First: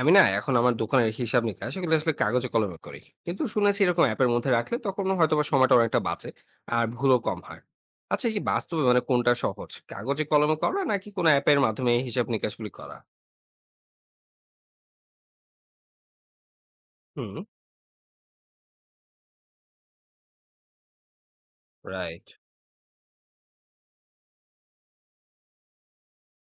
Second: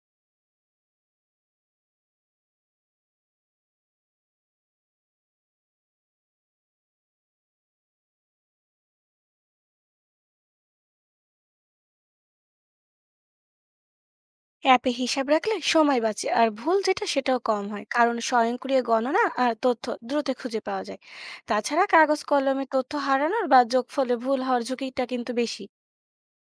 আমি না এখন আমার দোকানের হিসাব নিকাশ এগুলো আসলে কাগজে কলমে করি, কিন্তু শুনেছি এরকম অ্যাপের মধ্যে রাখলে তখন হয়তো বা সময়টা অনেকটা বাঁচে আর ভুলও কম হয়। আচ্ছা, এই যে বাস্তবে মানে কোনটা সহজ, কাগজে কলমে করা নাকি কোনো অ্যাপের মাধ্যমে এই হিসাব নিকাশগুলি করা? অ্যাপে হিসাব রাখলে সময় বাঁচে আর ভুল যেটা হুম। সেটাও কম হয় কারণ স্বয়ংক্রিয় গণনা আর তথ্য দ্রুত খুঁজে পাওয়া যায়। তাছাড়া কাগজ রাইট। কলমে তথ্য হারানোর বা যোগফলে ভুল হওয়ার ঝুঁকিটা কিন্তু বেশি।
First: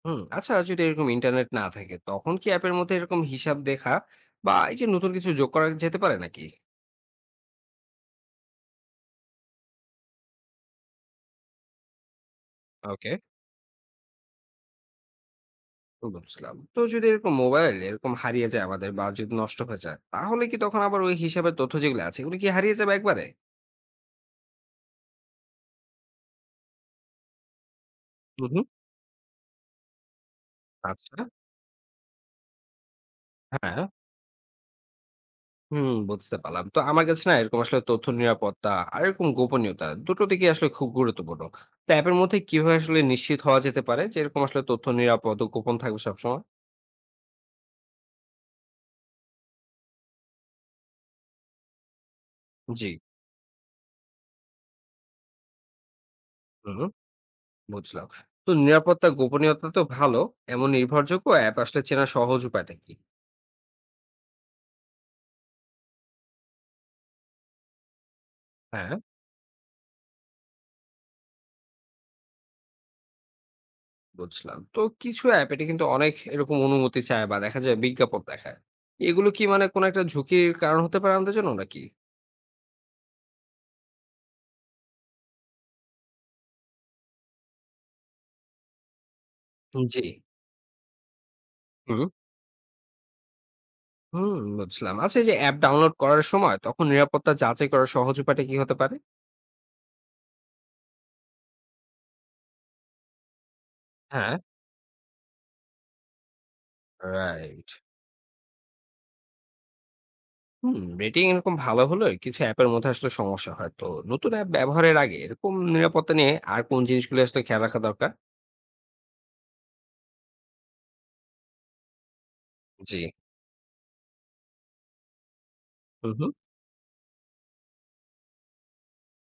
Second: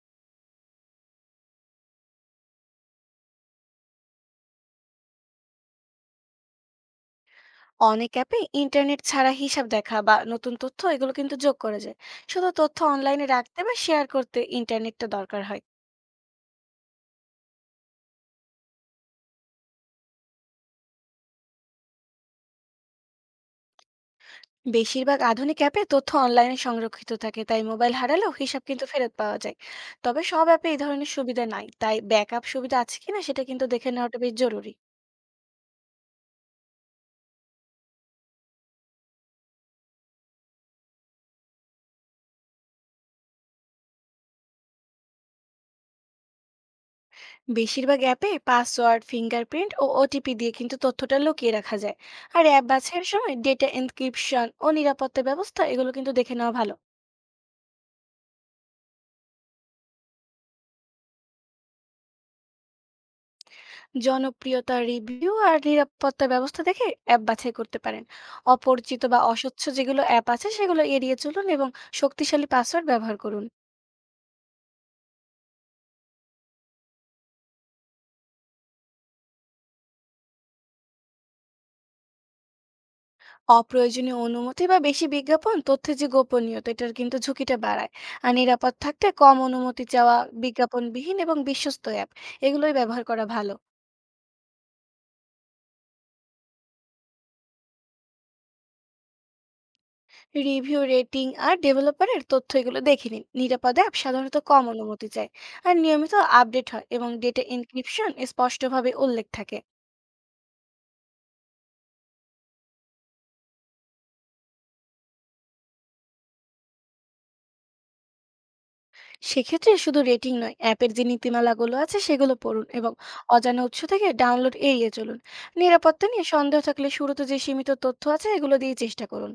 হুম, আচ্ছা, যদি এরকম ইন্টারনেট না থাকে তখন কি অ্যাপের মধ্যে এরকম হিসাব দেখা বা এই যে নতুন কিছু যোগ করা যেতে পারে নাকি? অনেক অ্যাপে ইন্টারনেট ছাড়া হিসাব দেখা বা নতুন তথ্য এগুলো কিন্তু যোগ করা যায়। শুধু তথ্য ওকে, অনলাইনে রাখতে বা শেয়ার করতে ইন্টারনেটটা দরকার হয়। বুঝলাম। তো যদি এরকম মোবাইল এরকম হারিয়ে যায় আমাদের বা যদি নষ্ট হয়ে যায়, তাহলে কি তখন আবার ওই হিসাবের তথ্য যেগুলো আছে এগুলো কি হারিয়ে যাবে একবারে? বেশিরভাগ আধুনিক অ্যাপে তথ্য অনলাইনে সংরক্ষিত থাকে, তাই মোবাইল হারালেও হিসাব কিন্তু ফেরত পাওয়া যায়। তবে সব অ্যাপে এই ধরনের আচ্ছা, সুবিধা নাই, তাই ব্যাকআপ সুবিধা আছে কিনা সেটা কিন্তু হ্যাঁ। দেখে নেওয়াটা বেশ জরুরি। হুম, বুঝতে পারলাম। তো আমার কাছে না এরকম আসলে তথ্য নিরাপত্তা আর এরকম গোপনীয়তা দুটো দিকেই আসলে খুব গুরুত্বপূর্ণ। তো অ্যাপের মধ্যে কিভাবে আসলে নিশ্চিত হওয়া যেতে পারে যে এরকম আসলে তথ্য নিরাপদ ও গোপন থাকবে সবসময়? বেশিরভাগ অ্যাপে পাসওয়ার্ড, ফিঙ্গারপ্রিন্ট ও ওটিপি দিয়ে কিন্তু তথ্যটা লুকিয়ে রাখা যায়। আর অ্যাপ জি। বাছাইয়ের সময় ডেটা এনক্রিপশন ও নিরাপত্তা ব্যবস্থা এগুলো কিন্তু দেখে নেওয়া ভালো। হুম, বুঝলাম। তো নিরাপত্তা গোপনীয়তা তো ভালো। এমন নির্ভরযোগ্য অ্যাপ আসলে চেনার সহজ উপায়টা কি? জনপ্রিয়তা, রিভিউ আর নিরাপত্তা ব্যবস্থা দেখে অ্যাপ বাছাই করতে পারেন। হ্যাঁ, অপরিচিত বা অস্বচ্ছ যেগুলো অ্যাপ আছে সেগুলো এড়িয়ে চলুন এবং শক্তিশালী পাসওয়ার্ড ব্যবহার করুন। বুঝলাম। তো কিছু অ্যাপ এটা কিন্তু অনেক এরকম অনুমতি চায় বা দেখা যায় বিজ্ঞাপন দেখায়। এগুলো কি মানে কোনো একটা ঝুঁকির কারণ হতে পারে আমাদের জন্য নাকি? অপ্রয়োজনীয় অনুমতি বা বেশি বিজ্ঞাপন তথ্যের যে গোপনীয়তা, এটার কিন্তু ঝুঁকিটা বাড়ায়। আর নিরাপদ থাকতে কম অনুমতি জি। চাওয়া, বিজ্ঞাপনবিহীন এবং বিশ্বস্ত হুম। অ্যাপ এগুলোই ব্যবহার করা ভালো। হুম, বুঝলাম। আচ্ছা, এই যে অ্যাপ ডাউনলোড করার সময় তখন নিরাপত্তা যাচাই করার সহজ উপায়টা কি হতে পারে? রিভিউ, রেটিং আর ডেভেলপারের তথ্য এগুলো দেখে নিন। নিরাপদ অ্যাপ হ্যাঁ। সাধারণত কম অনুমতি চায় আর নিয়মিত আপডেট হয় এবং ডেটা রাইট। এনক্রিপশন স্পষ্টভাবে উল্লেখ থাকে। হুম, রেটিং এরকম ভালো হলে কিছু অ্যাপের মধ্যে আসলে সমস্যা হয়। তো নতুন অ্যাপ ব্যবহারের আগে এরকম নিরাপত্তা নিয়ে আর কোন জিনিসগুলো আসলে খেয়াল রাখা দরকার? সেক্ষেত্রে শুধু রেটিং নয়, অ্যাপের যে নীতিমালাগুলো আছে সেগুলো পড়ুন এবং জি। অজানা উৎস থেকে ডাউনলোড এড়িয়ে চলুন। নিরাপত্তা হুম, নিয়ে সন্দেহ থাকলে শুরুতে যে সীমিত তথ্য আছে এগুলো দিয়ে চেষ্টা করুন।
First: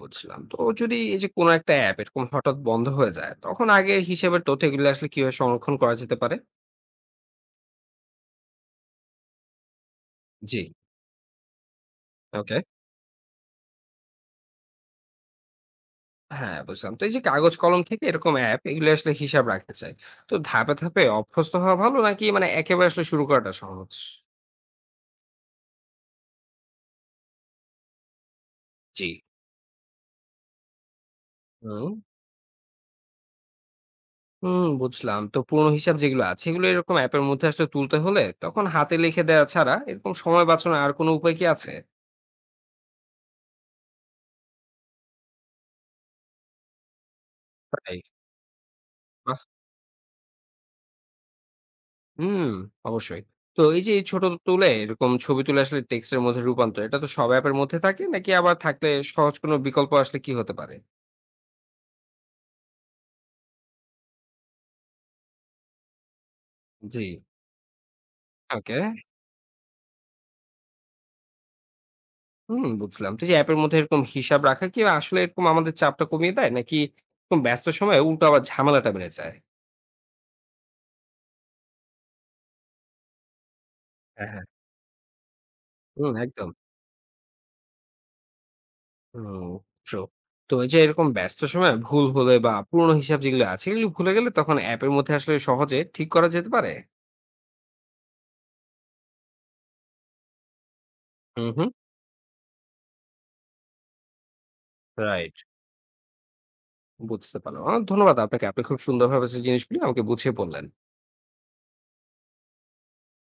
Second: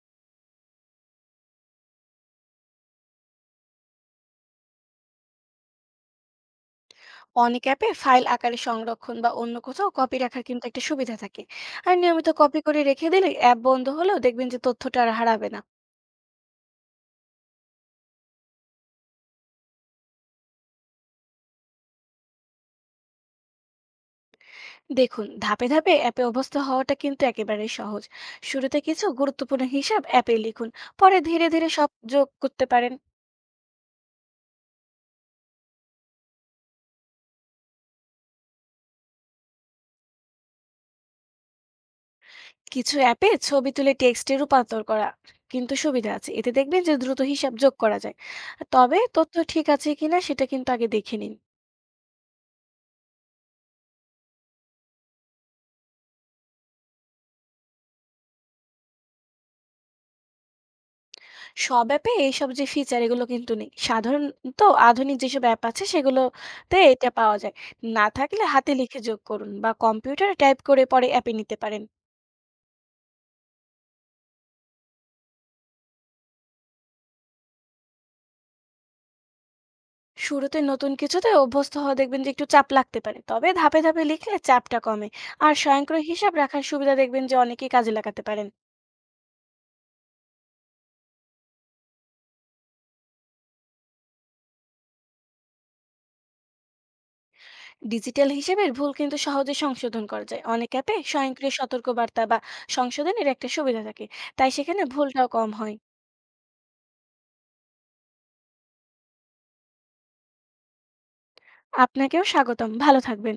বুঝলাম। তো যদি এই যে কোনো একটা অ্যাপ এরকম হঠাৎ বন্ধ হয়ে যায়, তখন আগের হিসাবের তথ্য এগুলো আসলে কিভাবে সংরক্ষণ করা যেতে পারে? অনেক অ্যাপে ফাইল আকারে সংরক্ষণ বা অন্য কোথাও কপি রাখার জি, কিন্তু একটা সুবিধা থাকে। আর নিয়মিত ওকে। কপি করে রেখে দিলে অ্যাপ বন্ধ হলেও দেখবেন যে তথ্যটা আর হারাবে না। হ্যাঁ, বুঝলাম। তো এই যে কাগজ কলম থেকে এরকম অ্যাপ এগুলো আসলে হিসাব রাখতে চাই। তো ধাপে ধাপে অভ্যস্ত হওয়া ভালো নাকি মানে একেবারে আসলে শুরু করাটা সহজ? দেখুন, ধাপে ধাপে অ্যাপে অভ্যস্ত হওয়াটা কিন্তু একেবারেই সহজ। শুরুতে জি। কিছু গুরুত্বপূর্ণ হিসাব অ্যাপে লিখুন, পরে ধীরে ধীরে সব হুম, যোগ করতে পারেন। বুঝলাম। তো পুরনো হিসাব যেগুলো আছে এগুলো এরকম অ্যাপের মধ্যে আসলে তুলতে হলে তখন হাতে লিখে দেওয়া ছাড়া এরকম সময় বাঁচানোর আর কোনো উপায় কি আছে? কিছু অ্যাপে ছবি তুলে টেক্সটে রূপান্তর করা কিন্তু সুবিধা আছে, এতে দেখবেন যে দ্রুত হিসাব যোগ তাই। করা যায়। তবে তথ্য বাহ! ঠিক আছে কিনা সেটা কিন্তু আগে দেখে নিন। হুম, অবশ্যই। তো এই যে এই ছোট তুলে এরকম ছবি তুলে আসলে টেক্সটের মধ্যে রূপান্তর, এটা তো সব অ্যাপের মধ্যে থাকে নাকি? আবার থাকলে সহজ কোনো বিকল্প আসলে কি হতে পারে? সব অ্যাপে এইসব যে ফিচার এগুলো কিন্তু নেই সাধারণত। আধুনিক যেসব অ্যাপ আছে সেগুলোতে জি। এটা পাওয়া যায়। না থাকলে হাতে ওকে। লিখে যোগ করুন বা কম্পিউটারে টাইপ করে পরে অ্যাপে নিতে পারেন। হুম, বুঝলাম। তো এই যে অ্যাপের মধ্যে এরকম হিসাব রাখা কি আসলে এরকম আমাদের চাপটা কমিয়ে দেয়, নাকি এরকম ব্যস্ত সময়ে উল্টো আবার ঝামেলাটা বেড়ে যায়? শুরুতে নতুন কিছুতে অভ্যস্ত হওয়া দেখবেন যে একটু চাপ লাগতে পারে, তবে ধাপে ধাপে হ্যাঁ, লিখলে হ্যাঁ। চাপটা কমে। আর স্বয়ংক্রিয় হুম, হিসাব একদম। রাখার সুবিধা দেখবেন যে অনেকেই কাজে লাগাতে পারেন। হুম, ট্রু। তো এই যে এরকম ব্যস্ত সময়ে ভুল হলে বা পুরনো হিসাব যেগুলো আছে, এগুলো ভুলে গেলে তখন অ্যাপের মধ্যে আসলে সহজে ঠিক করা যেতে পারে? ডিজিটাল হিসেবের ভুল কিন্তু সহজে সংশোধন করা যায়। অনেক অ্যাপে হুম, স্বয়ংক্রিয় হুম। সতর্কবার্তা বা সংশোধনের একটা সুবিধা থাকে, তাই সেখানে ভুলটাও রাইট। কম হয়। বুঝতে পারলাম। অনেক ধন্যবাদ আপনাকে। আপনি খুব সুন্দরভাবে সেই জিনিসগুলি আমাকে বুঝিয়ে বললেন। আপনাকেও স্বাগতম, ভালো থাকবেন।